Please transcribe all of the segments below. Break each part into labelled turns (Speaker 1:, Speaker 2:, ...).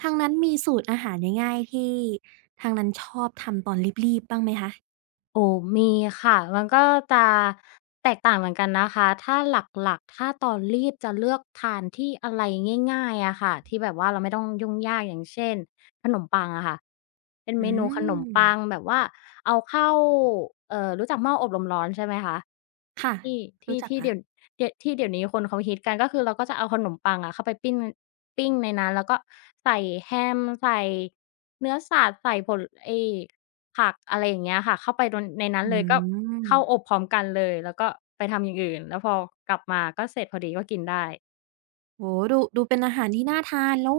Speaker 1: ทางนั้นมีสูตรอาหารง่ายๆที่ทางนั้นชอบทำตอนรีบๆบ้างไหมคะ
Speaker 2: โอ้มีค่ะ มันก็จะแตกต่างเหมือนกันนะคะ ถ้าหลักๆถ้าตอนรีบจะเลือกทานที่อะไรง่ายๆอะค่ะที่แบบว่าเราไม่ต้องยุ่งยากอย่างเช่นขนมปังอะค่ะเป็นเม
Speaker 1: อื
Speaker 2: นูขนม
Speaker 1: ม
Speaker 2: ปังแบบว่าเอาเข้ารู้จักหม้ออบลมร้อนใช่ไหมคะ
Speaker 1: ค่ะ
Speaker 2: ที่ที่
Speaker 1: รู้จัก
Speaker 2: ที่
Speaker 1: ค่ะ
Speaker 2: เดี๋ยวเดี๋ยวที่เดี๋ยวนี้คนเขาฮิตกันก็คือเราก็จะเอาขนมปังอะเข้าไปปิ้งปิ้งในนั้นแล้วก็ใส่แฮมใส่เนื้อสัตว์ใส่ผลไอ้ ผักอะไรอย่างเงี้ยค่ะเข้าไปโดนในนั้น
Speaker 1: อื
Speaker 2: เลยก็
Speaker 1: ม
Speaker 2: เข้าอบพร้อมกันเลยแล้วก็ไปทำอย่างอื่นแล้วพอกลับมาก็เสร็จพอดีก็กินได้
Speaker 1: โอ้โฮดูดูเป็นอาหารที่น่าทานแล้ว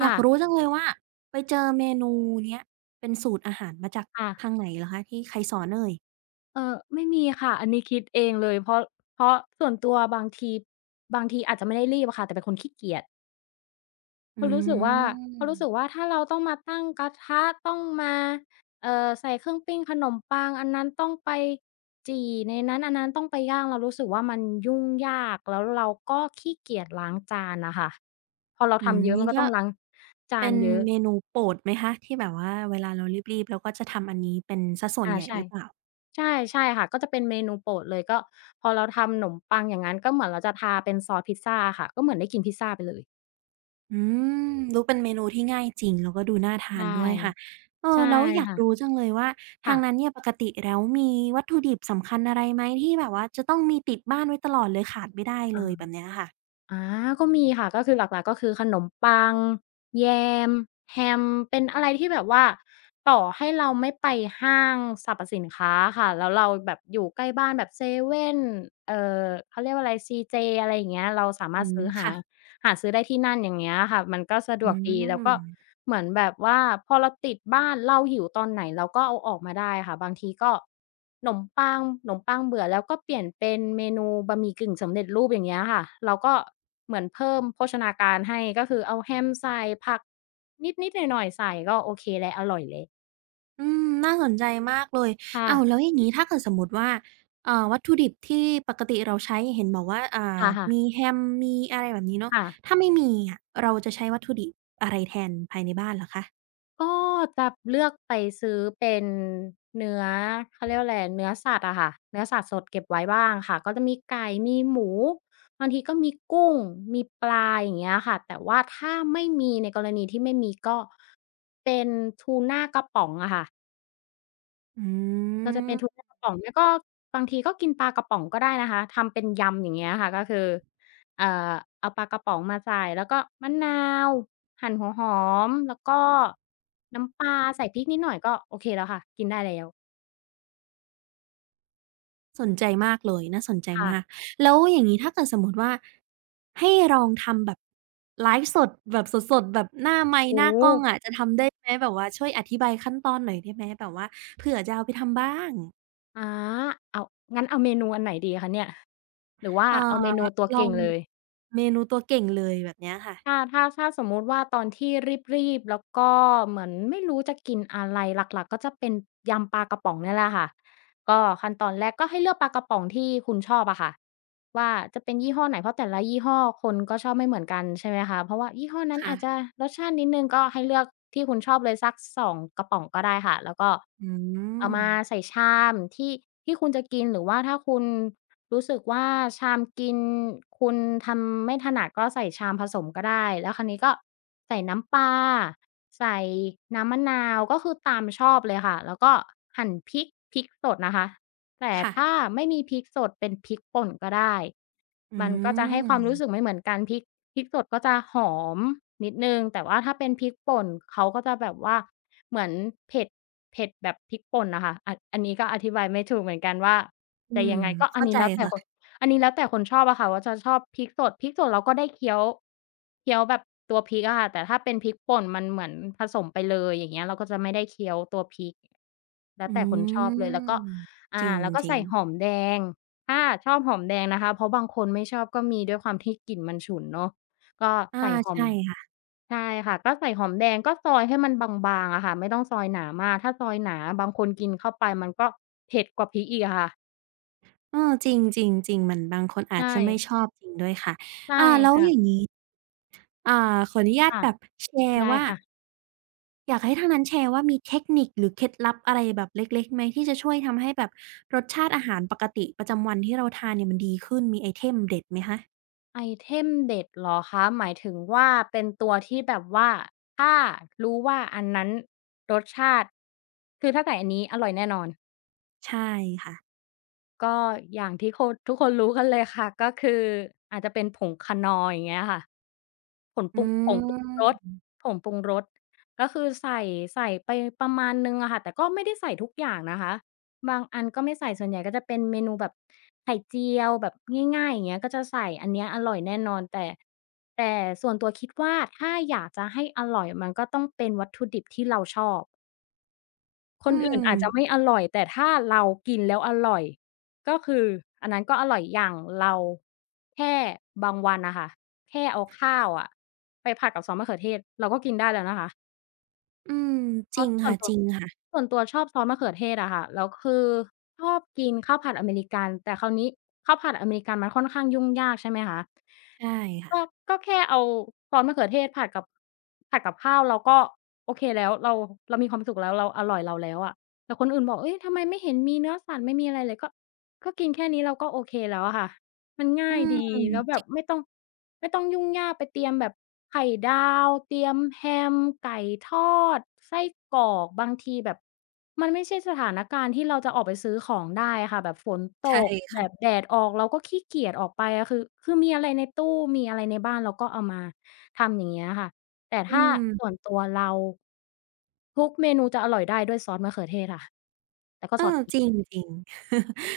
Speaker 1: อยา
Speaker 2: ค่ะ
Speaker 1: กรู้จังเลยว่าไปเจอเมนูเนี้ยเป็นสูตรอาหารมาจาก
Speaker 2: ค่ะ
Speaker 1: ทางไหนเหรอคะที่ใครสอนเอ่ย
Speaker 2: ไม่มีค่ะอันนี้คิดเองเลยเพราะส่วนตัวบางทีอาจจะไม่ได้รีบอะค่ะแต่เป็นคนขี้เกียจ
Speaker 1: อื
Speaker 2: เขารู้สึกว่าเขารู้สึก
Speaker 1: ม
Speaker 2: ว่าถ้าเราต้องมาตั้งกระทะต้องมาใส่เครื่องปิ้งขนมปังอันนั้นต้องไปจี่ในนั้นอันนั้นต้องไปย่างเรารู้สึกว่ามันยุ่งยากแล้วเราก็ขี้เกียจล้างจานน่ะค่ะพอเรา
Speaker 1: อืม
Speaker 2: ทำเยอะ
Speaker 1: นี่
Speaker 2: มันก็
Speaker 1: ก็
Speaker 2: ต้องล้างจา
Speaker 1: เป็
Speaker 2: น
Speaker 1: น
Speaker 2: เยอะ
Speaker 1: เมนูโปรดไหมคะที่แบบว่าเวลาเรารีบๆเราก็จะทำอันนี้เป็นเสียส่วน
Speaker 2: อา
Speaker 1: ใหญ่ห
Speaker 2: ใช่
Speaker 1: รือเปล่า
Speaker 2: ใช่ใช่ค่ะก็จะเป็นเมนูโปรดเลยก็พอเราทำขนมปังอย่างงั้นก็เหมือนเราจะทาเป็นซอสพิซซาอะค่ะก็เหมือนได้กินพิซซาไปเลย
Speaker 1: อืมรูเป็นเมนูที่ง่ายจริงแล้วก็ดูน่าทาน
Speaker 2: ใช่
Speaker 1: ด้วยค่ะเออ
Speaker 2: ใช่
Speaker 1: แล้วอยาก
Speaker 2: ค่ะ
Speaker 1: รู้จังเลยว่าทางนั้น
Speaker 2: ค่ะ
Speaker 1: เนี่ยปกติแล้วมีวัตถุดิบสำคัญอะไรไหมที่แบบว่าจะต้องมีติดบ้านไว้ตลอดเลยขาดไม่ได้เลยแบบ
Speaker 2: อา
Speaker 1: เนี้ยค่ะ
Speaker 2: อาก็มีค่ะก็คือหลักๆก็คือขนมปังแยมแฮมเป็นอะไรที่แบบว่าต่อให้เราไม่ไปห้างสรรพสินค้าค่ะแล้วเราแบบอยู่ใกล้บ้านแบบเซเว่นเอ่อเขาเรียกว่าอะไรซีเจอะไรอย่างเงี้ยเราสา
Speaker 1: อื
Speaker 2: มารถ
Speaker 1: ม
Speaker 2: ซื้อหา
Speaker 1: ค่ะ
Speaker 2: หาซื้อได้ที่นั่นอย่างเงี้ยค่ะมันก็สะด
Speaker 1: อื
Speaker 2: วกดีแล้วก็
Speaker 1: ม
Speaker 2: เหมือนแบบว่าพอเราติดบ้านเราหิวตอนไหนเราก็เอาออกมาได้ค่ะบางทีก็ขนมปังเบื่อแล้วก็เปลี่ยนเป็นเมนูบะหมี่กึ่งสำเร็จรูปอย่างเงี้ยค่ะเราก็เหมือนเพิ่มโภชนาการให้ก็คือเอาแฮมใส่ผักนิดๆหน่อยๆใส่ก็โอเคแล้วอร่อยแล้ว
Speaker 1: อืมน่าสนใจมากเลย
Speaker 2: ค่ะ
Speaker 1: อ้าวแล้วอย่างนี้ถ้าเกิดสมมติว่าวัตถุดิบที่ปกติเราใช้เห็นบอกว่าอ่า
Speaker 2: ค่ะๆ
Speaker 1: มีแฮมมีอะไรแบบนี้เนาะ
Speaker 2: ค่ะ
Speaker 1: ถ้าไม่มีอะเราจะใช้วัตถุดิบอะไรแทนภายในบ้านเหรอคะ
Speaker 2: ก็จะเลือกไปซื้อเป็นเนื้อเขาเรียกว่าอะไรเนื้อสัตว์อะค่ะเนื้อสัตว์สดเก็บไว้บ้างค่ะก็จะมีไก่มีหมูบางทีก็มีกุ้งมีปลาอย่างเงี้ยค่ะแต่ว่าถ้าไม่มีในกรณีที่ไม่มีก็เป็นทูน่ากระป๋องอะค่ะ
Speaker 1: อื
Speaker 2: ก็จะ
Speaker 1: ม
Speaker 2: เป็นทุกกระป๋องไม่ก็บางทีก็กินปลากระป๋องก็ได้นะคะทำเป็นยำอย่างเงี้ยค่ะก็คือเอ่อเอาปลากระป๋องมาใส่แล้วก็มะนาวหั่นหัวหอมแล้วก็น้ำปลาใส่พริกนิดหน่อยก็โอเคแล้วค่ะกินได้แล้ว
Speaker 1: สนใจมากเลยน่าสนใจมาก
Speaker 2: ค่ะ
Speaker 1: แล้วอย่างงี้ถ้าเกิดสมมุติว่าให้ลองทำแบบไลฟ์สดแบบสดๆแบบหน้าไมค์ห
Speaker 2: โอ้
Speaker 1: น้า
Speaker 2: โฮ
Speaker 1: กล้องอะจะทำได้ไหมแบบว่าช่วยอธิบายขั้นตอนหน่อยได้ไหมแบบว่าเผื่อจะเอาไปทำบ้าง
Speaker 2: อาเอางั้นเนี่ยหรือว่า
Speaker 1: เอ่อ
Speaker 2: เอาเมนูตัว
Speaker 1: ลอ
Speaker 2: เก่
Speaker 1: ง
Speaker 2: งเลย
Speaker 1: เมนูตัวเก่งเลยแบบเนี้ยค่ะ
Speaker 2: ถ้าสมมุติว่าตอนที่รีบๆแล้วก็เหมือนไม่รู้จะกินอะไรหลักๆก็จะเป็นยำปลากระป๋องเนี่ยแหละค่ะก็ขั้นตอนแรกก็ให้เลือกปลากระป๋องที่คุณชอบอะค่ะว่าจะเป็นยี่ห้อไหนเพราะแต่ละยี่ห้อคนก็ชอบไม่เหมือนกันใช่ไหมคะเพราะว่ายี่ห้อนั้น
Speaker 1: ค่ะ
Speaker 2: อาจจะรสชาตินิดหนึ่งก็ให้เลือกที่คุณชอบเลยสักสองกระป๋องก็ได้ค่ะแล้วก็
Speaker 1: อื
Speaker 2: เอา
Speaker 1: ม
Speaker 2: มาใส่ชามที่คุณจะกินหรือว่าถ้าคุณ รู้สึกว่าชามกินคุณทำไม่ถนัดก็ใส่ชามผสมก็ได้แล้วคราวนี้ก็ใส่น้ำปลาใส่น้ำมะนาวก็คือตามชอบเลยค่ะแล้วก็หั่นพริกพริกสดนะคะแต่ถ้า
Speaker 1: ค่ะ
Speaker 2: ไม่มีพริกสดเป็นพริกป่นก็ได้
Speaker 1: อื
Speaker 2: มันก็จะให้ความรู้
Speaker 1: ม
Speaker 2: สึกไม่เหมือนกันพริกสดก็จะหอมนิดหนึ่งแต่ว่าถ้าเป็นพริกป่นเขาก็จะแบบว่าเหมือนเผ็ดเผ็ดแบบพริกป่นน่ะค่ะอันนี้ก็อธิบายไม่ถูกเหมือนกันว่า
Speaker 1: อื
Speaker 2: จะยั
Speaker 1: ม
Speaker 2: งไงก็อัน
Speaker 1: เข้าใจ
Speaker 2: นี้แล้วแต่คน
Speaker 1: ค่ะ
Speaker 2: อันนี้แล้วแต่คนชอบอะค่ะว่าจะชอบพริกสดพริกสดเราก็ได้เคี้ยวแบบตัวพริกอะค่ะแต่ถ้าเป็นพริกป่นมันเหมือนผสมไปเลยอย่างเงี้ยเราก็จะไม่ได้เคี้ยวตัวพริกแล้ว
Speaker 1: อื
Speaker 2: แต่คนชอบเลยแล้ว
Speaker 1: ม
Speaker 2: ก็
Speaker 1: จร
Speaker 2: อ่าแล้วก็
Speaker 1: ิง
Speaker 2: ใส่หอ
Speaker 1: ๆ
Speaker 2: มแดงถ้าชอบหอมแดงนะคะเพราะบางคนไม่ชอบก็มีด้วยความที่กลิ่นมันฉุนเนาะก็
Speaker 1: อา
Speaker 2: ใส่หอม
Speaker 1: ใช่ค่ะ
Speaker 2: ใช่ค่ะก็ใส่หอมแดงก็ซอยให้มันบางๆอะค่ะไม่ต้องซอยหนามากถ้าซอยหนาบางคนกินเข้าไปมันก็เผ็ดกว่าพริกอีกอะค่ะ
Speaker 1: เออจริงจริงจริงมันบางคนอาจ
Speaker 2: ใช่
Speaker 1: จะไม่ชอบจริงด้วยค่ะ
Speaker 2: ใช่
Speaker 1: อ่าแล้ว
Speaker 2: ค่ะ
Speaker 1: อย่างงี้อ่าขออนุญาต
Speaker 2: ค่ะ
Speaker 1: แบบแชร์
Speaker 2: ได้
Speaker 1: ว่า
Speaker 2: ค่ะ
Speaker 1: อยากให้ทางนั้นแชร์ว่ามีเทคนิคหรือเคล็ดลับอะไรแบบเล็กๆไหมที่จะช่วยทำให้แบบรสชาติอาหารปกติประจำวันที่เราทานเนี่ยมันดีขึ้นมีไอเทมเด็ดไหมคะ
Speaker 2: ไอเทมเด็ดเหรอคะ หมายถึงว่าเป็นตัวที่แบบว่าถ้ารู้ว่าอันนั้นรสชาติ คือถ้าใส่อันนี้อร่อยแน่นอน
Speaker 1: ใช่ค่ะ
Speaker 2: ก็อย่างที่คนทุกคนรู้กันเลยค่ะก็คืออาจจะเป็นผงคานอร์อย่างเงี้ยค่ะผงป
Speaker 1: อื
Speaker 2: รุงผงปรุงรส
Speaker 1: ม
Speaker 2: ผงปรุงรสก็คือใส่ใส่ไปประมาณหนึ่งอะค่ะแต่ก็ไม่ได้ใส่ทุกอย่างนะคะบางอันก็ไม่ใส่ส่วนใหญ่ก็จะเป็นเมนูแบบไข่เจียวแบบง่ายๆอย่างเงี้ยก็จะใส่อันเนี้ยอร่อยแน่นอนแต่ส่วนตัวคิดว่าถ้าอยากจะให้อร่อยมันก็ต้องเป็นวัตถุดิบที่เราชอบ คน
Speaker 1: อื
Speaker 2: อื่น
Speaker 1: ม
Speaker 2: อาจจะไม่อร่อยแต่ถ้าเรากินแล้วอร่อยก็คืออันนั้นก็อร่อยอย่างเราแค่บางวันน่ะค่ะแค่เอาข้าวอะไปผัดกับซอสมะเขือเทศเราก็กินได้แล้วนะคะ
Speaker 1: อืม
Speaker 2: เพ
Speaker 1: จริ
Speaker 2: ราะ
Speaker 1: ง
Speaker 2: ส่ว
Speaker 1: ค่ะ
Speaker 2: นตั
Speaker 1: จ
Speaker 2: ว
Speaker 1: ริงค่ะ
Speaker 2: ส่วนตัวชอบซอสมะเขือเทศอะค่ะแล้วคือชอบกินข้าวผัดอเมริกันแต่คราวนี้ข้าวผัดอเมริกันมันค่อนข้างยุ่งยากใช่ไหมคะ
Speaker 1: ใช่
Speaker 2: ก็
Speaker 1: ค่ะ
Speaker 2: ก็แค่เอาซอสมะเขือเทศผัดกับผัดกับข้าวเราก็โอเคแล้วเรามีความสุขแล้วเราอร่อยเราแล้วอะแต่คนอื่นบอกเฮ้ยทำไมไม่เห็นมีเนื้อสัตว์ไม่มีอะไรเลยก็กินแค่นี้เราก็โอเคแล้วอะค่ะมันง่า
Speaker 1: อื
Speaker 2: ย
Speaker 1: ม
Speaker 2: ดีแล้วแบบไม่ต้องยุ่งยากไปเตรียมแบบไข่ดาวเตรียมแฮมไก่ทอดไส้กรอกบางทีแบบมันไม่ใช่สถานการณ์ที่เราจะออกไปซื้อของได้อะค่ะแบบฝนตกแบ
Speaker 1: ใช่
Speaker 2: บแดดออกเราก็ขี้เกียจออกไปอะคือมีอะไรในตู้มีอะไรในบ้านเราก็เอามาทำอย่างเงี้ยค่ะแต่
Speaker 1: อื
Speaker 2: ถ้าส่วน
Speaker 1: ม
Speaker 2: ตัวเราทุกเมนูจะอร่อยได้ด้วยซอสมะเขือเทศค่ะ
Speaker 1: เออจริงจริง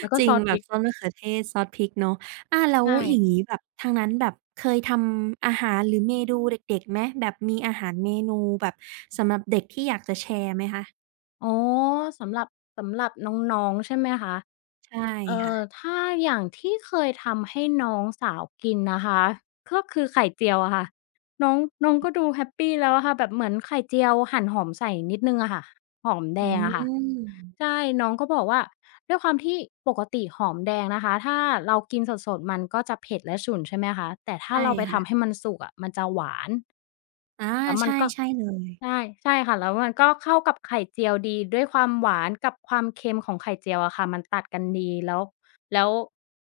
Speaker 2: แล้วก็
Speaker 1: จริ
Speaker 2: ซ
Speaker 1: ง
Speaker 2: อส
Speaker 1: แบ
Speaker 2: พ
Speaker 1: บ
Speaker 2: ริก
Speaker 1: ซอสมะเขือเทศซอสพริกเนาะอาแล้ว
Speaker 2: ใช่
Speaker 1: อย่างงี้แบบทางนั้นแบบเคยทำอาหารหรือเมนูเด็กๆไหมแบบมีอาหารเมนูแบบสำหรับเด็กที่อยากจะแชร์ไหมคะ
Speaker 2: อ๋อสำหรับสำหรับน้องๆใช่ไหมคะ
Speaker 1: ใช่ค่ะ
Speaker 2: ถ้าอย่างที่เคยทำให้น้องสาวกินนะคะก็คือไข่เจียวอะค่ะน้องน้องก็ดูแฮปปีแล้วอะค่ะแบบเหมือนไข่เจียวหั่นหอมใส่นิดหนึ่งอะค่ะหอมแด
Speaker 1: อื
Speaker 2: งอะค่ะ
Speaker 1: ม
Speaker 2: ใช่น้องก็บอกว่าด้วยความที่ปกติหอมแดงนะคะถ้าเรากินสดๆมันก็จะเผ็ดและฉุนใช่ไหมคะแต่ถ้า
Speaker 1: ใช่
Speaker 2: เราไปทำ
Speaker 1: ค่ะ
Speaker 2: ให้มันสุกอะมันจะหวาน
Speaker 1: อา
Speaker 2: แล้วมัน
Speaker 1: ใช่
Speaker 2: ก็
Speaker 1: ใช่เลย
Speaker 2: ใช่ใช่ค่ะแล้วมันก็เข้ากับไข่เจียวดีด้วยความหวานกับความเค็มของไข่เจียวอะค่ะมันตัดกันดีแล้วแล้ว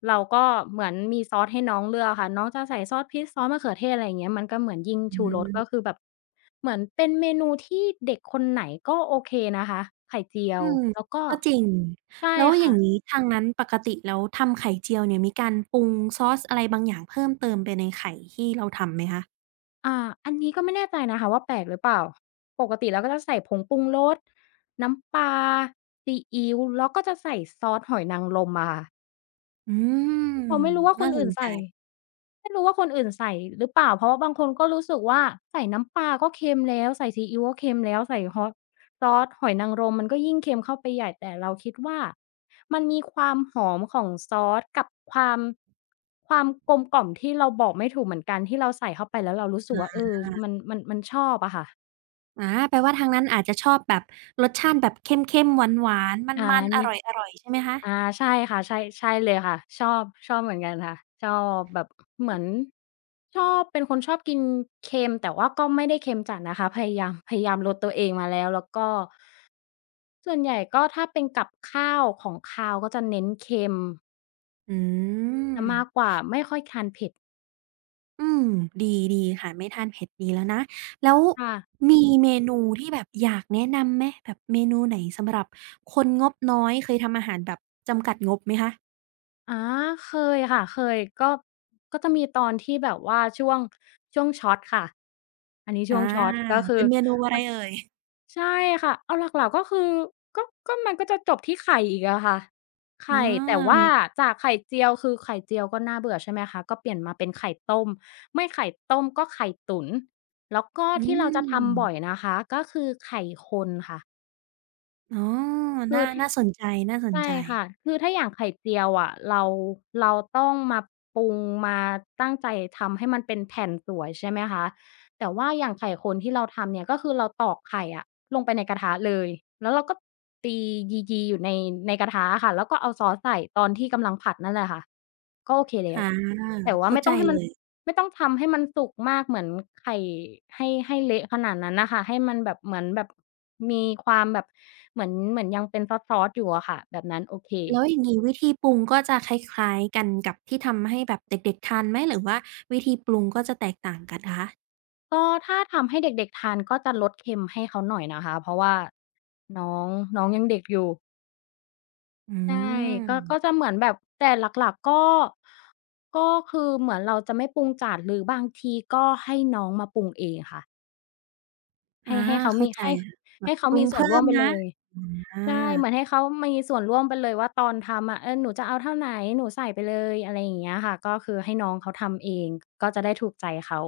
Speaker 2: เราก็เหมือนมีซอสให้น้องเลือกอะค่ะน้องจะใส่ซอสพริกซอสมะเขือเทศอะไรอย่างเงี้ยมันก็เหมือนยิ่ง
Speaker 1: อื
Speaker 2: ชูรสก็คือ
Speaker 1: ม
Speaker 2: แบบเหมือนเป็นเมนูที่เด็กคนไหนก็โอเคนะคะไข่เจีย
Speaker 1: อื
Speaker 2: ว
Speaker 1: ม
Speaker 2: แล้วก็
Speaker 1: ก็จริง
Speaker 2: ใช่
Speaker 1: แล้วอย่า
Speaker 2: ค่ะ
Speaker 1: งงี้ทางนั้นปกติแล้วทำไข่เจียวเนี่ยมีการปรุงซอสอะไรบางอย่างเพิ่มเติมไปในไข่ที่เราทำไหมคะ
Speaker 2: อ่าอันนี้ก็ไม่แน่ใจนะคะว่าแปลกหรือเปล่าปกติเราก็จะใส่ผงปรุงรสน้ำปลาซีอิ๊วแล้วก็จะใส่ซอสหอยนางรมอะค่ะ
Speaker 1: อืม
Speaker 2: เราไม่รู้ว่าค
Speaker 1: น่า
Speaker 2: น
Speaker 1: ส
Speaker 2: อื่
Speaker 1: น
Speaker 2: น
Speaker 1: ใจ
Speaker 2: ใส่ไม่รู้ว่าคนอื่นใส่หรือเปล่าเพราะว่าบางคนก็รู้สึกว่าใส่น้ำปลาก็เค็มแล้วใส่ซีอิ๊วก็เค็มแล้วใส่ฮอตซอสหอยนางรมมันก็ยิ่งเค็มเข้าไปใหญ่แต่เราคิดว่ามันมีความหอมของซอสกับความความกลมกล่อมที่เราบอกไม่ถูกเหมือนกันที่เราใส่เข้าไปแล้วเรารู้สึกว่าเออมันชอบอะค่ะ
Speaker 1: อาแปลว่าทางนั้นอาจจะชอบแบบรสชาติแบบเข้มๆหวานๆม
Speaker 2: อา
Speaker 1: ันๆอร
Speaker 2: นี่
Speaker 1: ่อยๆใช่ไหมคะ
Speaker 2: อาใช่ค่ะใช่ใช่เลยค่ะชอบชอบเหมือนกันค่ะชอบแบบเหมือนชอบเป็นคนชอบกินเค็มแต่ว่าก็ไม่ได้เค็มจัดนะคะพยายามลดตัวเองมาแล้วแล้วก็ส่วนใหญ่ก็ถ้าเป็นกับข้าวของคาวก็จะเน้นเค็ม
Speaker 1: อือื
Speaker 2: เสี
Speaker 1: ม
Speaker 2: ยมากกว่าไม่ค่อยทานเผ็ด
Speaker 1: อืม ดีดีค่ะไม่ทานเผ็ดดีแล้วนะ แล้ว
Speaker 2: ค่ะ
Speaker 1: มีเมนูที่แบบอยากแนะนำไหมแบบเมนูไหนสำหรับคนงบน้อยเคยทำอาหารแบบจำกัดงบไหมคะ
Speaker 2: อาเคยค่ะเคยก็จะมีตอนที่แบบว่าช่วงช็อตค่ะอันนี้
Speaker 1: อา
Speaker 2: ช่วงช็อตก็คื
Speaker 1: เป็
Speaker 2: อ
Speaker 1: นเมนูอะไรเอ่ย
Speaker 2: ใช่ค่ะเอาหลักๆก็คือก็ก็มันก็จะจบที่ไข่อีกอะค่ะ
Speaker 1: อ
Speaker 2: ไข่แต่ว่า
Speaker 1: า
Speaker 2: จากไข่เจียวคือไข่เจียวก็น่าเบื่อใช่ไหมคะก็เปลี่ยนมาเป็นไข่ต้มไม่ไข่ต้มก็ไข่ตุ๋นแล้วก็
Speaker 1: อื
Speaker 2: ที่เราจะ
Speaker 1: ม
Speaker 2: ทำบ่อยนะคะก็คือไข่คนค่ะ
Speaker 1: อ๋อ
Speaker 2: คื
Speaker 1: น่า
Speaker 2: อ
Speaker 1: น่าสนใจ น่าสน
Speaker 2: ใช่
Speaker 1: ใจ
Speaker 2: ค่ะ คือถ้าอย่างไข่เจียวอะเราต้องมาปรุงมาตั้งใจทำให้มันเป็นแผ่นสวยใช่ไหมคะแต่ว่าอย่างไข่คนที่เราทำเนี่ยก็คือเราตอกไข่อะลงไปในกระทะเลยแล้วเราก็ตียีๆอยู่ในในกระทะอะค่ะแล้วก็เอาซอสใส่ตอนที่กำลังผัดนั่นแหละค่ะก็โอเคแล้ว
Speaker 1: อา
Speaker 2: แต่ว่า
Speaker 1: เข้า
Speaker 2: ไม่
Speaker 1: ใจ
Speaker 2: ต้องให้
Speaker 1: เล
Speaker 2: มัน
Speaker 1: ย
Speaker 2: ไม่ต้องทำให้มันสุกมากเหมือนไข่ให้เละขนาดนั้นน่ะค่ะให้มันแบบเหมือนแบบมีความแบบเหมือนยังเป็นซอสๆอยู่อะค่ะแบบนั้นโอเค
Speaker 1: แล้วอย่างงี้วิธีปรุงก็จะคล้ายๆกันกับที่ทำให้แบบเด็กๆทานไหมหรือว่าวิธีปรุงก็จะแตกต่างกันคะ
Speaker 2: ก็ถ้าทำให้เด็กๆทานก็จะลดเค็มให้เขาหน่อยนะคะเพราะว่าน้องน้องยังเด็กอยู่
Speaker 1: อื
Speaker 2: ใช่
Speaker 1: ม
Speaker 2: ก็จะเหมือนแบบแต่หลักๆก็ก็คือเหมือนเราจะไม่ปรุงจัดหรือบางทีก็ให้น้องมาปรุงเองค่ะ
Speaker 1: อา
Speaker 2: ให้เขา
Speaker 1: เข้า
Speaker 2: มี
Speaker 1: ใจค่ะแบบ
Speaker 2: ให้เขา
Speaker 1: ปรุ
Speaker 2: มี
Speaker 1: ง
Speaker 2: ส่วน
Speaker 1: เพิ่
Speaker 2: ร่ว
Speaker 1: ม
Speaker 2: มไป
Speaker 1: นะ
Speaker 2: เลย
Speaker 1: อา
Speaker 2: ใช่เหมือนให้เขามีส่วนร่วมไปเลยว่าตอนทำอะเออหนูจะเอาเท่าไหนหนูใส่ไปเลยอะไรอย่างเงี้ยค่ะก็คือให้น้องเขาทำเองก็จะได้ถูกใจเขา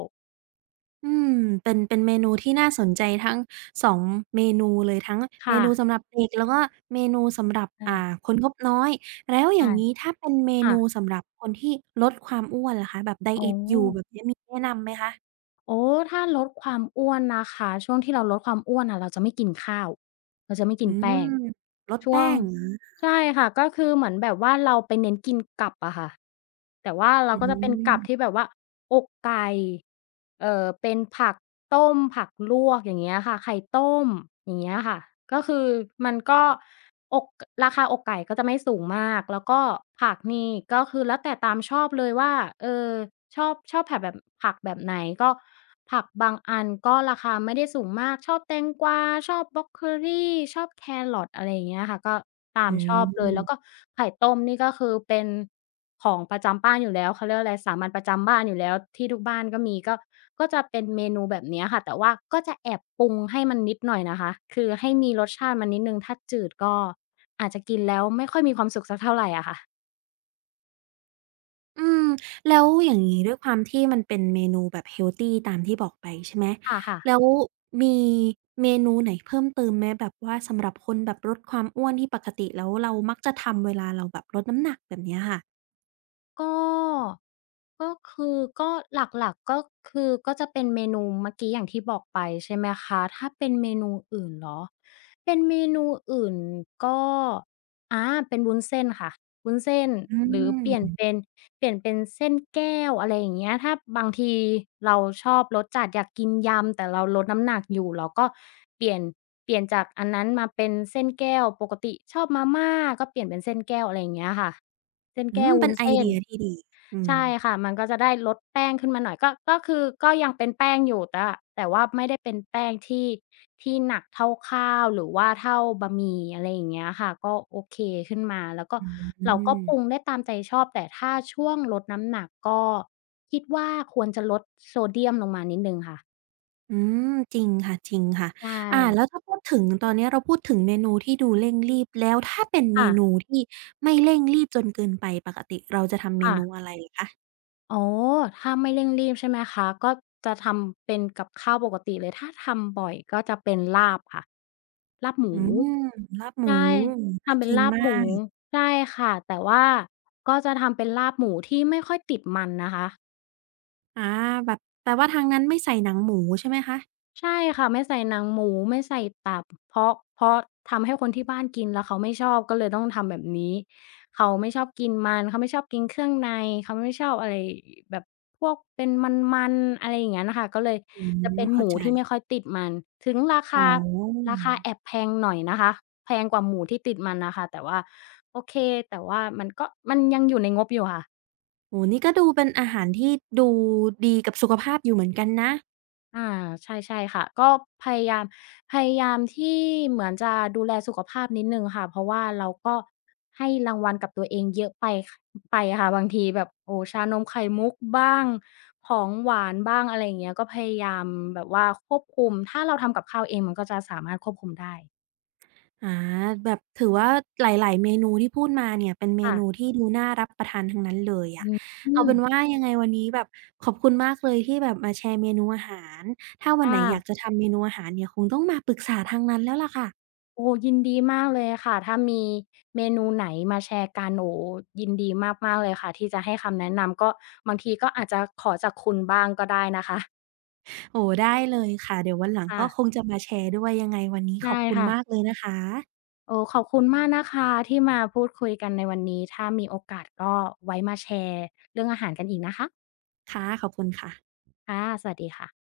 Speaker 1: อืมเป็นเป็นเมนูที่น่าสนใจทั้ง2เมนูเลยทั้งเม
Speaker 2: ค่ะ
Speaker 1: นูสำหรับเด็กแล้วก็เมนูสำหรับ
Speaker 2: ใช่
Speaker 1: อ่าคนงบน้อยแล้วอย่า
Speaker 2: ใช่
Speaker 1: งงี้ถ้าเป็นเม
Speaker 2: ค่ะ
Speaker 1: นูสำหรับคนที่ลดความอ้วนล่ะคะแบบได
Speaker 2: อ๋อ
Speaker 1: เอตอยู่แบบนี้มีแนะนำไหมคะ
Speaker 2: โอ้ถ้าลดความอ้วนนะคะช่วงที่เราลดความอ้วนอะเราจะไม่กินข้าว เราจะไม่กิ
Speaker 1: อื
Speaker 2: นแป้ง
Speaker 1: มลด
Speaker 2: ช่ว
Speaker 1: แป้
Speaker 2: ง
Speaker 1: งอา
Speaker 2: ใช่ค่ะก็คือเหมือนแบบว่าเราไปเน้นกินกับอะค่ะแต่ว่าเรา
Speaker 1: อื
Speaker 2: ก็จะเป็นกับที่
Speaker 1: ม
Speaker 2: แบบว่าอกไก่เป็นผักต้มผักลวกอย่างเงี้ยค่ะไข่ต้มอย่างเงี้ยค่ะก็คือมันก็อกราคาอกไก่ก็จะไม่สูงมากแล้วก็ผักนี่ก็คือแล้วแต่ตามชอบเลยว่าเออชอบผักแบบผักแบบไหนก็ ผักบางอันก็ราคาไม่ได้สูงมากชอบแตงกวาชอบบรอกโคลีชอบแครอทอะไรอย่างเงี้ยค่ะก็ตาม
Speaker 1: อื
Speaker 2: ชอบเลยแล้วก็
Speaker 1: ม
Speaker 2: ไข่ต้มนี่ก็คือเป็นของประจำบ้านอยู่แล้วเขาเรียกว่าอะไรสามัญประจำบ้านอยู่แล้วที่ทุกบ้านก็มีก็ก็จะเป็นเมนูแบบเนี้ยค่ะแต่ว่าก็จะแอบปรุงให้มันนิดหน่อยนะคะคือให้มีรสชาติมันนิดหนึ่งถ้าจืดก็อาจจะกินแล้วไม่ค่อยมีความสุขสักเท่าไรอะค่ะ
Speaker 1: อืมแล้วอย่างงี้ด้วยความที่มันเป็นเมนูแบบเฮลทีตามที่บอกไปใช่ไหม
Speaker 2: ค่ะๆ
Speaker 1: แล้วมีเมนูไหนเพิ่มเติมไหมแบบว่าสำหรับคนแบบลดความอ้วนที่ปกติแล้วเรามักจะทำเวลาเราแบบลดน้ำหนักแบบเนี้ยค่ะ
Speaker 2: ก็ก็คือก็หลักๆก็คือก็จะเป็นเมนูเมื่อกี้อย่างที่บอกไปใช่ไหมคะถ้าเป็นเมนูอื่นเหรอเป็นเมนูอื่นก็อาเป็นวุ้นเส้นค่ะวุ้นเส้น
Speaker 1: อื
Speaker 2: หรือเปลี่ยน
Speaker 1: ม
Speaker 2: เป็นเปลี่ยนเป็นเส้นแก้วอะไรอย่างเงี้ยถ้าบางทีเราชอบรสจัดอยากกินยำแต่เราลดน้ำหนักอยู่เราก็เปลี่ยนเปลี่ยนจากอันนั้นมาเป็นเส้นแก้วปกติชอบมาม่าก็เปลี่ยนเป็นเส้นแก้วอะไรอย่างเงี้ยค่ะเส้น
Speaker 1: อื
Speaker 2: แก้
Speaker 1: ม
Speaker 2: ว
Speaker 1: เป็
Speaker 2: วุ้
Speaker 1: น
Speaker 2: น
Speaker 1: ไอ
Speaker 2: เส้
Speaker 1: เดี
Speaker 2: น
Speaker 1: ยที่ดีอืม
Speaker 2: ใช่ค่ะมันก็จะได้ลดแป้งขึ้นมาหน่อยก็ก็คือก็ยังเป็นแป้งอยู่แต่ว่าไม่ได้เป็นแป้งที่ที่หนักเท่าข้าวหรือว่าเท่าบะหมี่อะไรอย่างเงี้ยค่ะ ก็โอเคขึ้นมาแล้วก็
Speaker 1: อื
Speaker 2: เราก็ปรุง
Speaker 1: ม
Speaker 2: ได้ตามใจชอบแต่ถ้าช่วงลดน้ำหนักก็ คิดว่าควรจะลดโซเดียมลงมานิดหนึ่งค่ะ
Speaker 1: อืมจริงค่ะจริงค่ะ
Speaker 2: ใช่
Speaker 1: อ่าแล้วถ้าพูดถึงตอนเนี้ยเราพูดถึงเมนูที่ดูเร่งรีบแล้วถ้าเป็นเม
Speaker 2: ค่ะ
Speaker 1: นูที่ไม่เร่งรีบจนเกินไปปกติเราจะทำเม
Speaker 2: ค่ะ
Speaker 1: นูอะไรคะ
Speaker 2: อ๋อ ถ้าไม่เร่งรีบใช่ไหมคะ ก็จะทำเป็นกับข้าวปกติเลย ถ้าทำบ่อยก็จะเป็นลาบค่ะลาบห
Speaker 1: อื
Speaker 2: มู
Speaker 1: มลาบหมู
Speaker 2: ใช่
Speaker 1: น่า
Speaker 2: ทำเป็น
Speaker 1: กิน
Speaker 2: ลาบ
Speaker 1: มา
Speaker 2: หมู
Speaker 1: กม
Speaker 2: ใช่ค่ะ แต่ว่าก็จะทำเป็นลาบหมูที่ไม่ค่อยติดมันนะคะ
Speaker 1: อาแบบแต่ว่าทางนั้นไม่ใส่หนังหมูใช่ไหมคะ
Speaker 2: ใช่ค่ะไม่ใส่หนังหมูไม่ใส่ตับเพราะทำให้คนที่บ้านกินแล้วเขาไม่ชอบก็เลยต้องทำแบบนี้เขาไม่ชอบกินมันเขาไม่ชอบกินเครื่องในเขาไม่ชอบอะไรแบบพวกเป็นมันๆอะไรอย่างงั้นน่ะค่ะก็เลย
Speaker 1: อื
Speaker 2: จะ
Speaker 1: ม
Speaker 2: เป็นห
Speaker 1: เข้า
Speaker 2: มู
Speaker 1: ใจ
Speaker 2: ที่ไม่ค่อยติดมันถึงรา
Speaker 1: อ๋
Speaker 2: คา
Speaker 1: อ
Speaker 2: ราคาแอบแพงหน่อยนะคะแพงกว่าหมูที่ติดมันน่ะค่ะแต่ว่าโอเคแต่ว่ามันก็มันยังอยู่ในงบอยู่ค่ะ
Speaker 1: โอ้โฮนี่ก็ดูเป็นอาหารที่ดูดีกับสุขภาพอยู่เหมือนกันนะ
Speaker 2: อาใช่ๆค่ะก็พยายามพยายามที่เหมือนจะดูแลสุขภาพนิดหนึ่งค่ะเพราะว่าเราก็ให้รางวัลกับตัวเองเยอะไปไปค่ะบางทีแบบโอ้ชานมไข่มุกบ้างของหวานบ้างอะไรอย่างเงี้ยก็พยายามแบบว่าควบคุมถ้าเราทำกับข้าวเองมันก็จะสามารถควบคุมได้
Speaker 1: อาแบบถือว่าหลายๆเมนูที่พูดมาเนี่ยเป็นเม
Speaker 2: ค่ะ
Speaker 1: นูที่ดูน่ารับประทานทั้งนั้นเลยอะ
Speaker 2: อืออื
Speaker 1: เอา
Speaker 2: ม
Speaker 1: เป็นว่ายังไงวันนี้แบบขอบคุณมากเลยที่แบบมาแชร์เมนูอาหารถ้าวั
Speaker 2: ค
Speaker 1: นไหนอยากจะ
Speaker 2: ่ะ
Speaker 1: ทำเมนูอาหารเนี่ยคงต้องมาปรึกษาทางนั้นแล้วล่ะค่ะ
Speaker 2: โอ้ยินดีมากเลยค่ะถ้ามีเมนูไหนมาแชร์กันโอ้ยินดีมากๆเลยค่ะที่จะให้คำแนะนำก็บางทีก็อาจจะขอจากคุณบ้างก็ได้นะคะ
Speaker 1: โอ้ได้เลยค่ะเดี๋ยววันหลังก็ค
Speaker 2: ค่ะ
Speaker 1: งจะมาแชร์ด้วยยังไงวันนี้ขอ
Speaker 2: ได้
Speaker 1: บคุณมากเล
Speaker 2: ค่ะ
Speaker 1: ยนะคะ
Speaker 2: โอ้ขอบคุณมากนะคะที่มาพูดคุยกันในวันนี้ถ้ามีโอกาสก็ไว้มาแชร์นะคะ
Speaker 1: ค่ะขอบคุณค่ะ
Speaker 2: ค่ะสวัสดีค่ะ